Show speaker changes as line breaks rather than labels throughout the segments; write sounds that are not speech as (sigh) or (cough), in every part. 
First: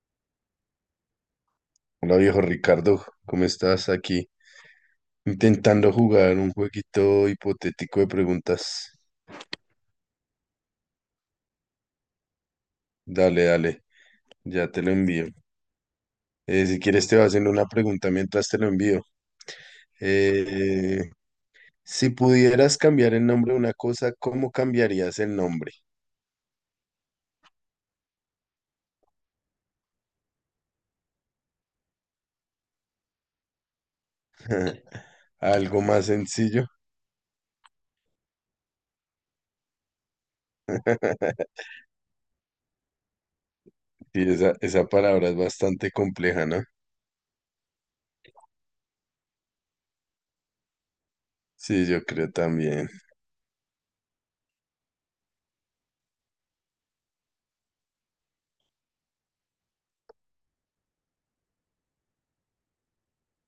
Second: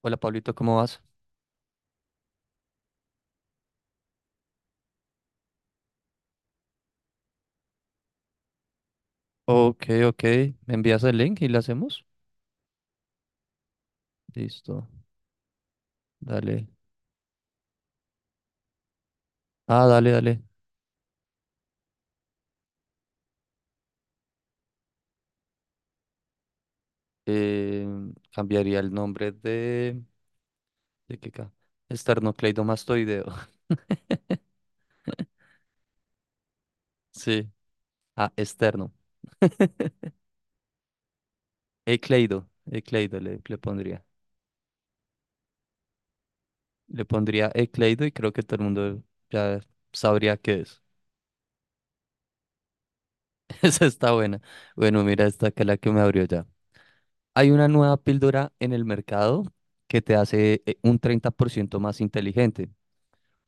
Hola Pablito, ¿cómo vas?
Hola viejo Ricardo, ¿cómo estás aquí? Intentando jugar un jueguito hipotético de preguntas.
Ok, ok. ¿Me envías el link y lo hacemos?
Dale, dale, ya te
Listo.
lo envío.
Dale.
Si quieres te voy haciendo una pregunta mientras te lo envío.
Ah, dale, dale.
Eh, si pudieras cambiar el nombre de una cosa, ¿cómo cambiarías el nombre?
Eh, Cambiaría el nombre de... ¿De qué ca? Esternocleidomastoideo. (laughs)
Algo más sencillo.
Sí. Ah, externo. Ecleido. Ecleido le pondría.
Sí, esa palabra es bastante compleja, ¿no?
Le pondría ecleido y creo que todo el mundo ya sabría qué es.
Sí, yo creo también.
(laughs) Esa está buena. Bueno, mira esta que es la que me abrió ya. Hay una nueva píldora en el mercado que te hace un 30% más inteligente.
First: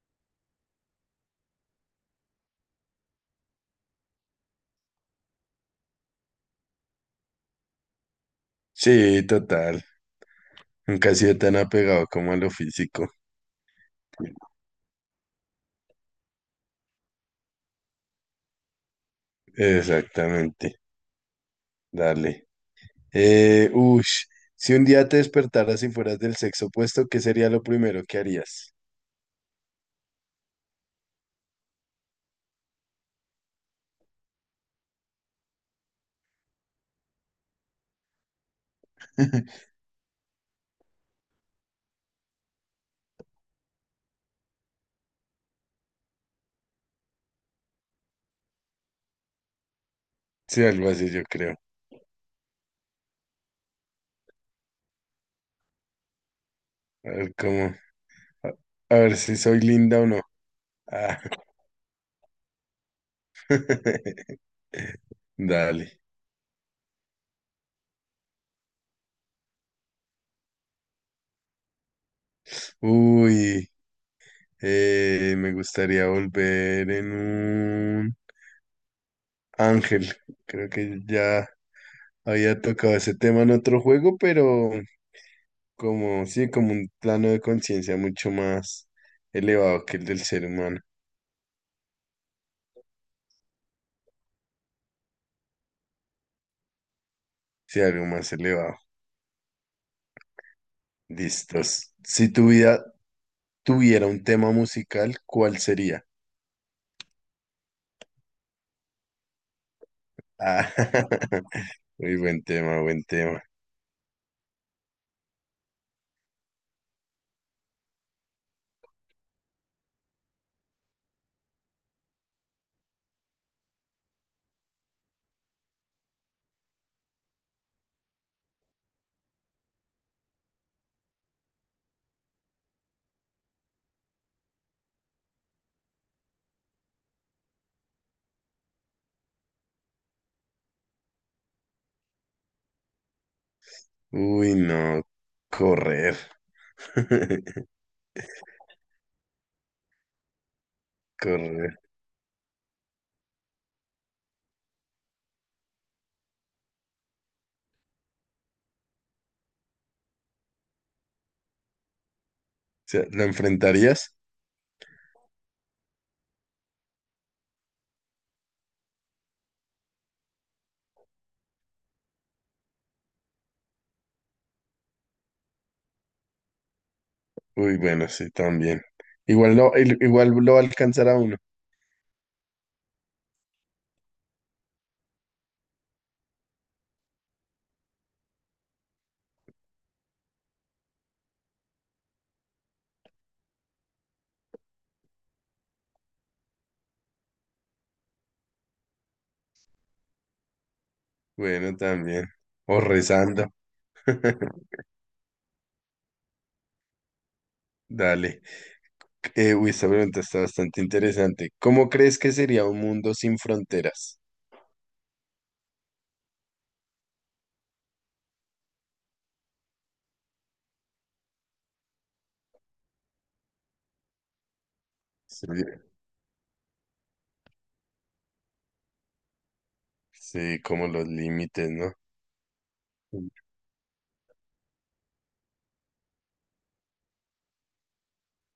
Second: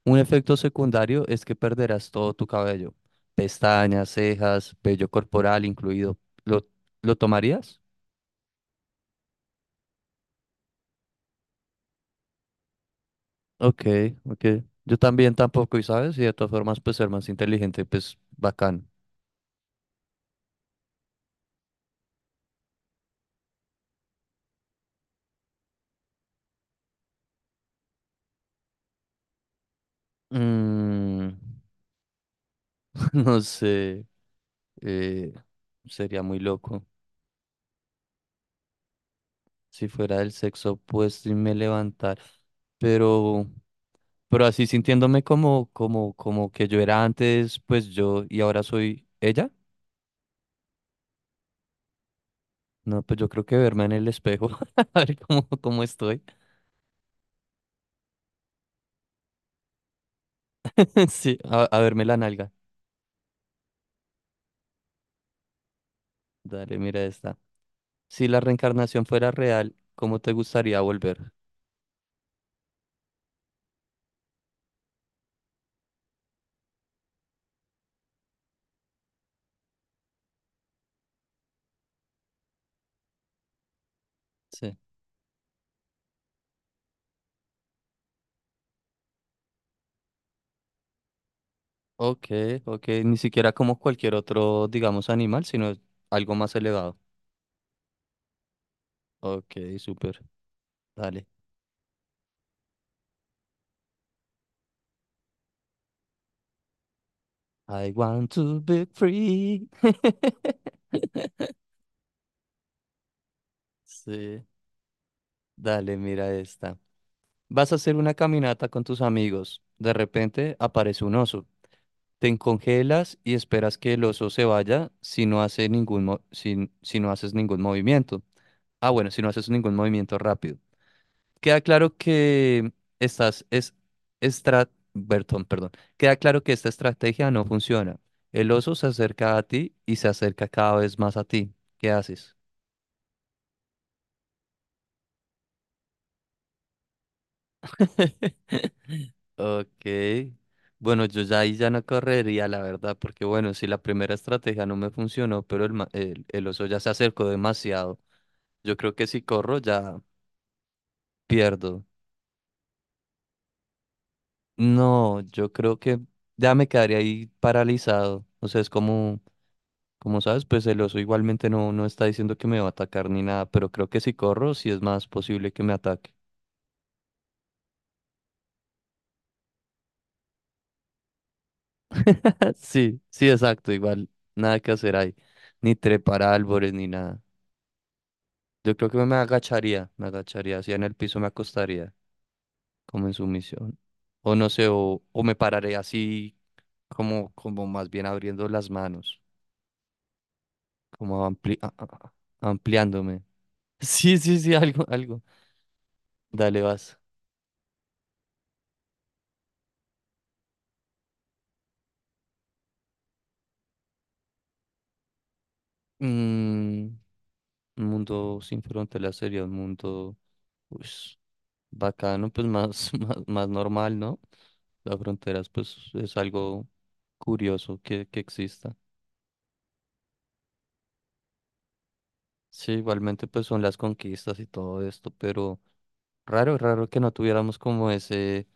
Un efecto secundario es que perderás todo tu cabello, pestañas, cejas, vello corporal incluido. ¿Lo, lo tomarías?
Sí, total. Nunca he sido tan apegado como a lo físico.
Ok, ok. Yo también tampoco, y sabes, y de todas formas, pues ser más inteligente, pues bacán.
Exactamente. Dale. Eh, ush, si un día te despertaras y fueras del sexo opuesto, ¿qué sería lo primero que harías?
Mm, (laughs) no sé, eh, sería muy loco
(laughs)
si fuera del sexo opuesto y me levantara. Pero, pero así sintiéndome como que yo era antes, pues yo y ahora soy ella.
Sí, algo así yo creo.
No, pues yo creo que verme en el espejo, (laughs) a ver cómo estoy.
A ver cómo, a, a ver si soy linda o no.
(laughs)
Ah,
Sí, a verme la nalga.
(laughs) Dale.
Dale, mira esta. Si la reencarnación fuera real, ¿cómo te gustaría volver?
Uy, me gustaría volver en un ángel. Creo que ya había tocado ese tema en otro juego, pero
Sí.
como sí, como un plano de conciencia mucho más elevado que el del ser humano.
Ok, ok, ni siquiera como cualquier otro, digamos, animal, sino algo más elevado.
Sí, algo más elevado.
Ok, súper. Dale.
Listos. Si tu vida tuviera un tema musical, ¿cuál sería?
I want to be free.
Ah, (laughs) muy buen tema, buen tema.
Sí. Dale, mira esta. Vas a hacer una caminata con tus amigos. De repente aparece un oso. Te congelas y esperas que el oso se vaya si no haces ningún movimiento. Ah, bueno, si no haces ningún movimiento rápido. Queda claro que estás es estra- Bertón, perdón. Queda claro que esta estrategia no funciona. El oso se acerca a ti y se acerca cada vez más a ti. ¿Qué haces?
Uy, no, correr. (laughs)
(laughs) Ok. Bueno, yo ya ahí ya
Correr.
no
O
correría, la verdad, porque bueno, si la primera estrategia no me funcionó, pero el oso ya se acercó demasiado. Yo creo que si corro ya pierdo.
sea, ¿lo enfrentarías?
No, yo creo que ya me quedaría ahí paralizado. O sea, es como sabes, pues el oso igualmente no está diciendo que me va a atacar ni nada, pero creo que si corro sí es más posible que me ataque.
Uy, bueno, sí, también. Igual lo va a alcanzar a uno.
(laughs) Sí, sí, exacto, igual nada que hacer ahí. Ni trepar a árboles ni nada. Yo creo que me agacharía, así en el piso me acostaría, como en sumisión. O no sé, o me pararé así como más bien abriendo las manos. Como
Bueno, también. O
ampliándome.
rezando.
(laughs) Sí, sí, sí,
(laughs)
algo, algo. Dale, vas.
Dale. Uy, esta pregunta está bastante interesante. ¿Cómo crees que sería un mundo sin fronteras?
Mm, un mundo sin fronteras sería un mundo, pues, bacano, pues más, (laughs) más normal, ¿no? Las
Sí,
fronteras, pues, es algo curioso que exista.
sí, como los límites, ¿no?
Sí, igualmente, pues, son las conquistas y todo esto, pero raro, raro que no tuviéramos como ese,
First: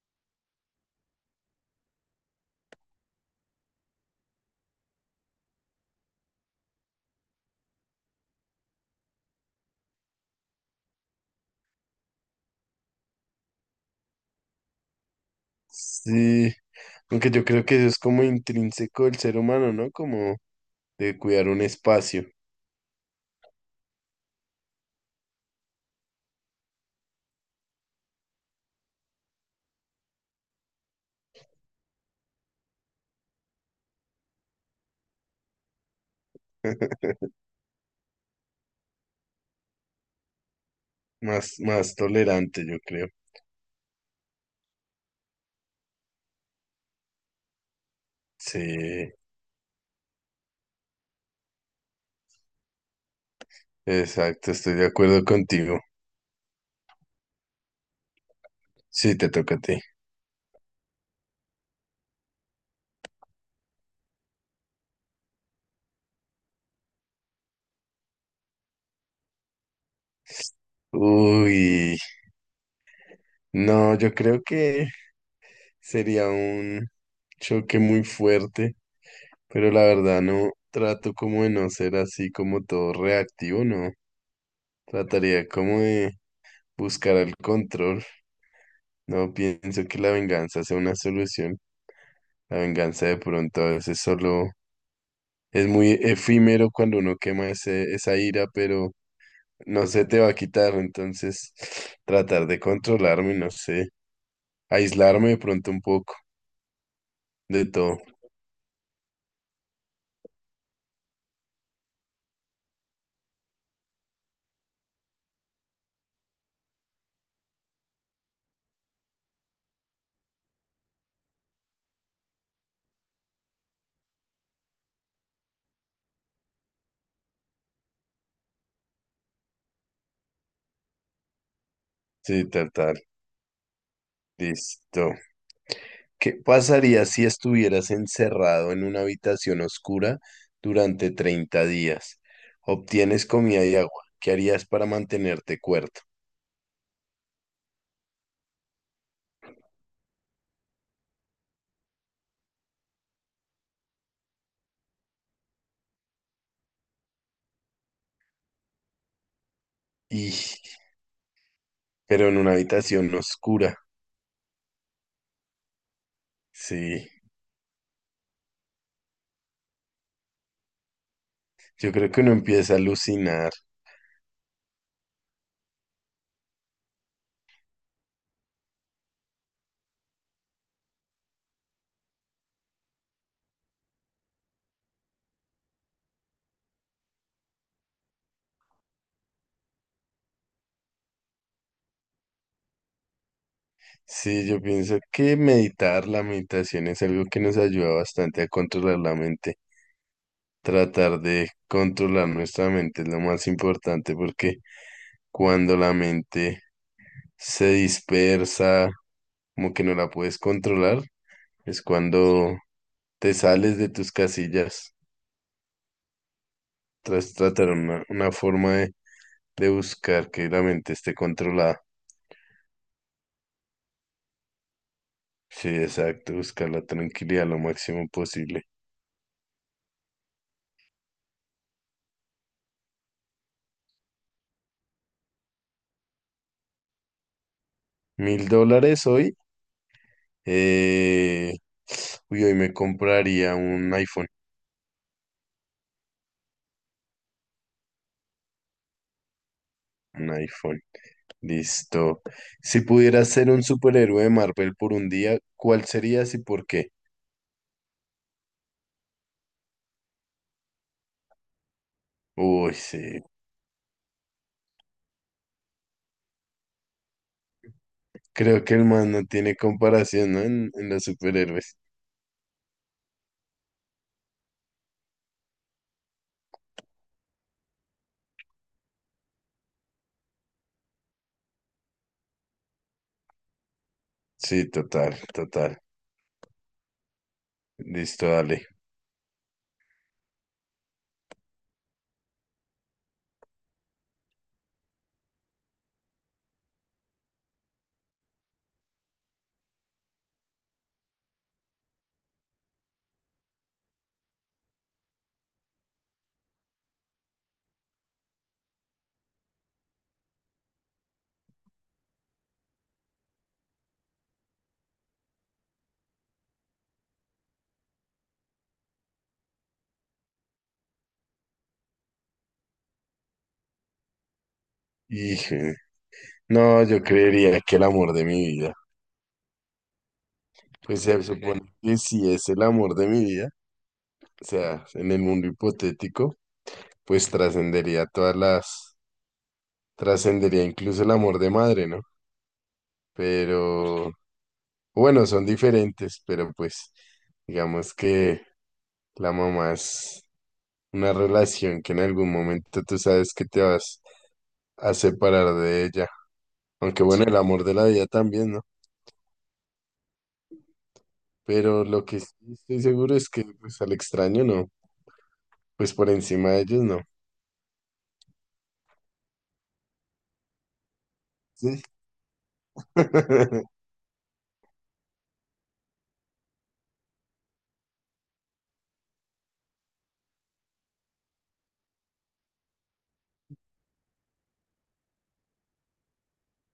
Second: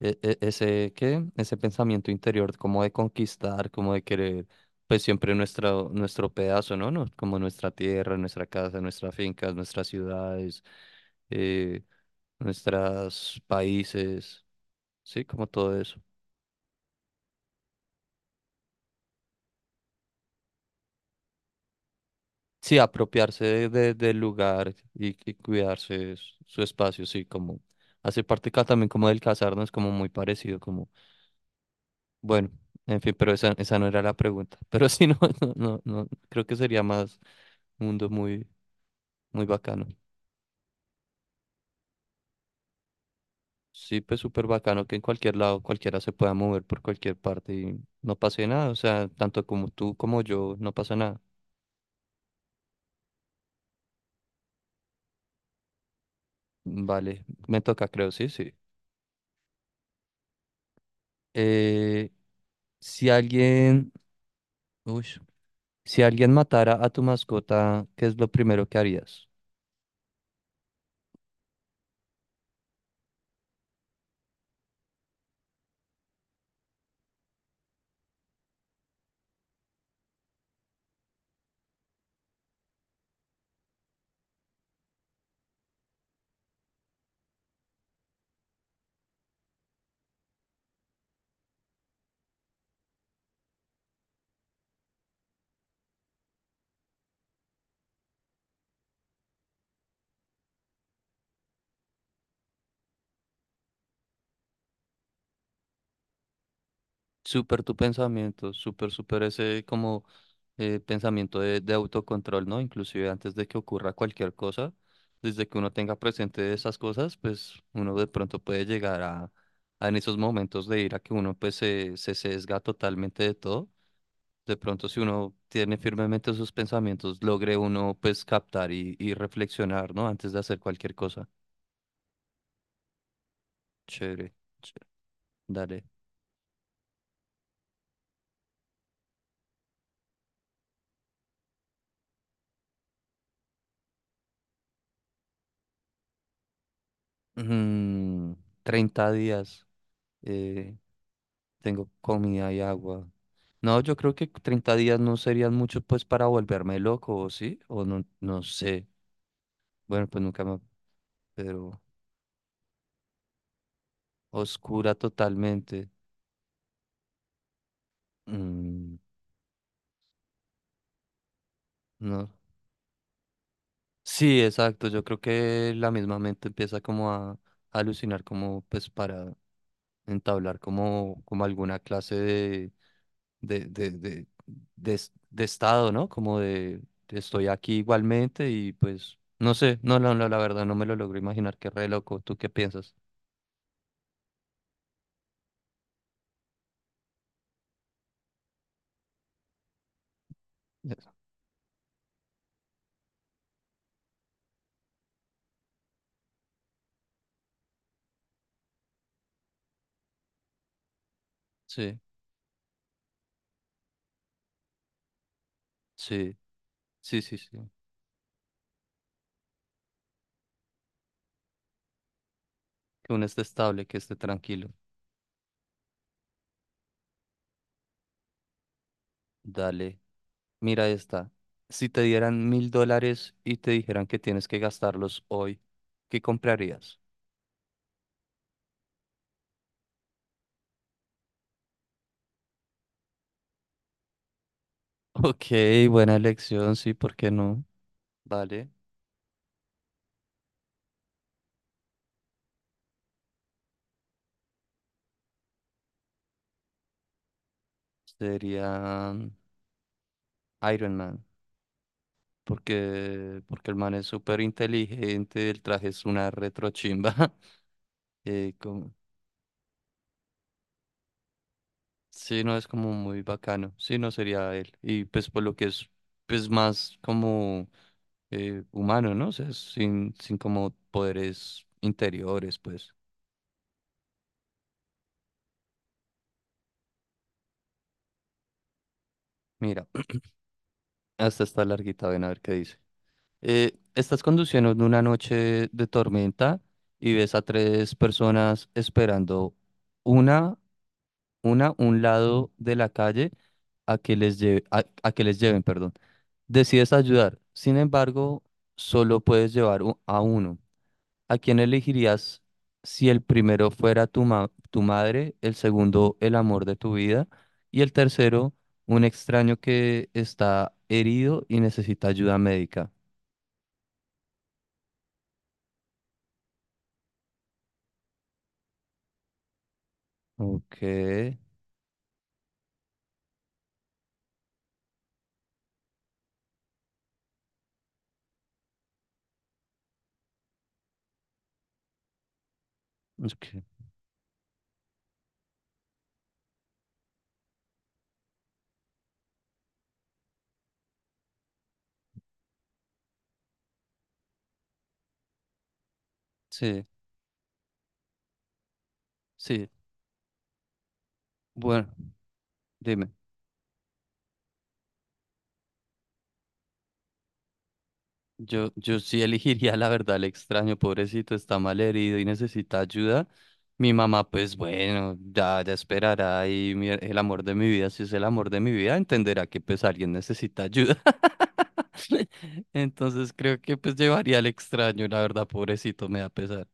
¿qué? Ese pensamiento interior, como de conquistar, como de querer, pues siempre nuestro pedazo, ¿no? ¿no? Como nuestra tierra, nuestra casa, nuestras fincas, nuestras ciudades, eh, nuestros países, sí, como todo eso.
Sí, aunque yo creo que eso es como intrínseco del ser humano, ¿no? Como de cuidar un espacio
Sí, apropiarse del lugar y cuidarse su espacio, sí, como hace parte también como del casarnos, como muy parecido, como. Bueno, en fin, pero esa no era la pregunta. (laughs) Pero sí, no, (laughs) no, no, no, creo que sería
(laughs)
más un mundo muy, muy bacano.
más, más tolerante, yo creo.
Sí, pues súper bacano que en cualquier lado cualquiera se pueda mover por cualquier parte y no pase nada. O sea,
Sí,
tanto como tú como yo, no pasa nada.
exacto, estoy de acuerdo contigo.
Vale, me toca, creo, sí, sí.
Sí, te toca a ti.
Eh, si alguien, uy, si alguien matara a tu mascota, ¿qué es lo primero que harías?
Uy, no, yo creo que sería un choque muy fuerte, pero la verdad no trato como de no ser así como todo reactivo, no. Trataría como de buscar el control. No pienso que la venganza sea una solución. La venganza de pronto a veces solo es muy efímero cuando uno quema esa ira, pero no se te va a quitar. Entonces, (sniffs) tratar de controlarme, no sé, aislarme de pronto un poco
Súper
de
tu
todo.
pensamiento, súper, súper ese como pensamiento de autocontrol, ¿no? Inclusive antes de que ocurra cualquier cosa, desde que uno tenga presente esas cosas, pues uno de pronto puede llegar a en esos momentos de ira que uno pues se sesga totalmente de todo. De pronto si uno tiene firmemente sus pensamientos, logre uno pues captar y reflexionar, ¿no? Antes de hacer cualquier cosa.
Sí, tal, tal.
Chévere, chévere.
Listo.
Dale.
¿Qué pasaría si estuvieras encerrado en una habitación oscura durante 30 días? Obtienes comida y agua. ¿Qué harías para mantenerte cuerdo?
Mm, 30 días. eh, Tengo comida y agua. No, yo creo que 30 días no serían muchos pues para volverme loco, ¿o sí? O no, no sé. Bueno, pues
Y,
nunca me... Pero
pero en una habitación oscura.
oscura totalmente.
Sí.
Mm,
Yo creo que
no.
uno empieza a alucinar.
Sí, exacto. Yo creo que la misma mente empieza como a alucinar como pues para entablar como alguna clase de, de, de, de estado, ¿no? Como de estoy aquí igualmente y pues no sé, no, no, no, la verdad no me lo logro imaginar, qué re loco, ¿tú qué piensas?
Sí, yo pienso que meditar, la meditación es algo que nos ayuda bastante a controlar la mente.
Eso.
Tratar de controlar nuestra mente es lo más importante porque cuando la mente se dispersa, como que no la puedes controlar, es
Sí,
cuando te sales de tus casillas.
sí, sí,
Tras
sí, sí.
tratar una forma de buscar que la mente esté controlada.
Que uno esté estable, que esté tranquilo.
Sí, exacto, buscar la tranquilidad lo máximo posible.
Dale, mira esta. Si te dieran $1,000 y te dijeran que tienes que gastarlos hoy, ¿qué comprarías? (laughs)
$1000 hoy. Eh, uy, hoy me compraría un iPhone.
Ok, buena elección, sí, ¿por qué no? Vale.
Un iPhone. Listo. Si pudieras ser un superhéroe de Marvel por un día, ¿cuál serías y por qué?
Sería Iron Man,
Uy, sí.
porque el man es súper inteligente, el traje es una retrochimba. (laughs)
Creo que el
Como,
man no tiene comparación, ¿no? En los superhéroes.
sí, no, es como muy bacano. Sí, no sería él. Y pues por lo que es pues más como humano, ¿no? O sea, sin como poderes interiores, pues.
Sí, total, total. Listo, dale.
Mira, (clears throat) hasta está larguita, ven a ver qué dice. Estás conduciendo en una noche de tormenta y ves a tres personas esperando una un lado de la calle a que les lleven, perdón. Decides ayudar. Sin embargo, solo puedes llevar a uno. ¿A quién elegirías si el primero fuera tu madre, el segundo el amor de tu vida y el tercero un extraño que está herido y necesita ayuda médica?
Híjole. No, yo creería que el amor de mi vida.
Ok,
Pues se supone. Ok. Que si es el amor de mi vida, o sea, en el mundo hipotético, pues trascendería todas las trascendería incluso el amor de madre, ¿no?
ok,
Pero bueno, son diferentes, pero pues digamos que la mamá es una relación que en algún momento tú sabes que te vas a separar de ella.
sí,
Aunque bueno, el amor de la vida también, ¿no?
sí.
Pero
Bueno,
lo que sí estoy
dime.
seguro es que pues al extraño no, pues por encima de ellos no.
Yo sí (laughs) elegiría la verdad el extraño, pobrecito, está mal
Sí.
herido y necesita ayuda.
(laughs)
Mi mamá, pues bueno, ya, ya esperará y el amor de mi vida, si es el amor de mi vida, entenderá que pues alguien necesita ayuda. (laughs) Entonces creo que pues llevaría al extraño, la verdad, pobrecito, me da pesar.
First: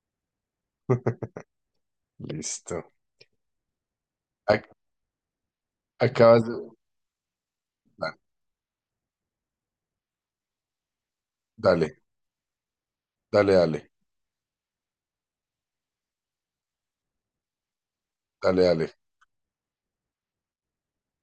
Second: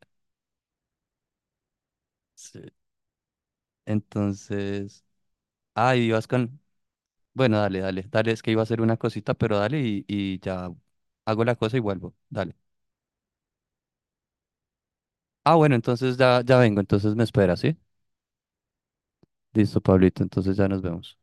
Sí.
Listo. Ac-
Entonces, ay, ibas
acabas
con...
de...
Bueno, dale, dale, dale, es que iba a hacer una cosita, pero dale y ya hago la cosa y
Dale,
vuelvo, dale.
dale, dale,
Ah, bueno, entonces ya, ya vengo, entonces me espera, ¿sí?
dale, dale.
Listo, Pablito, entonces ya nos vemos.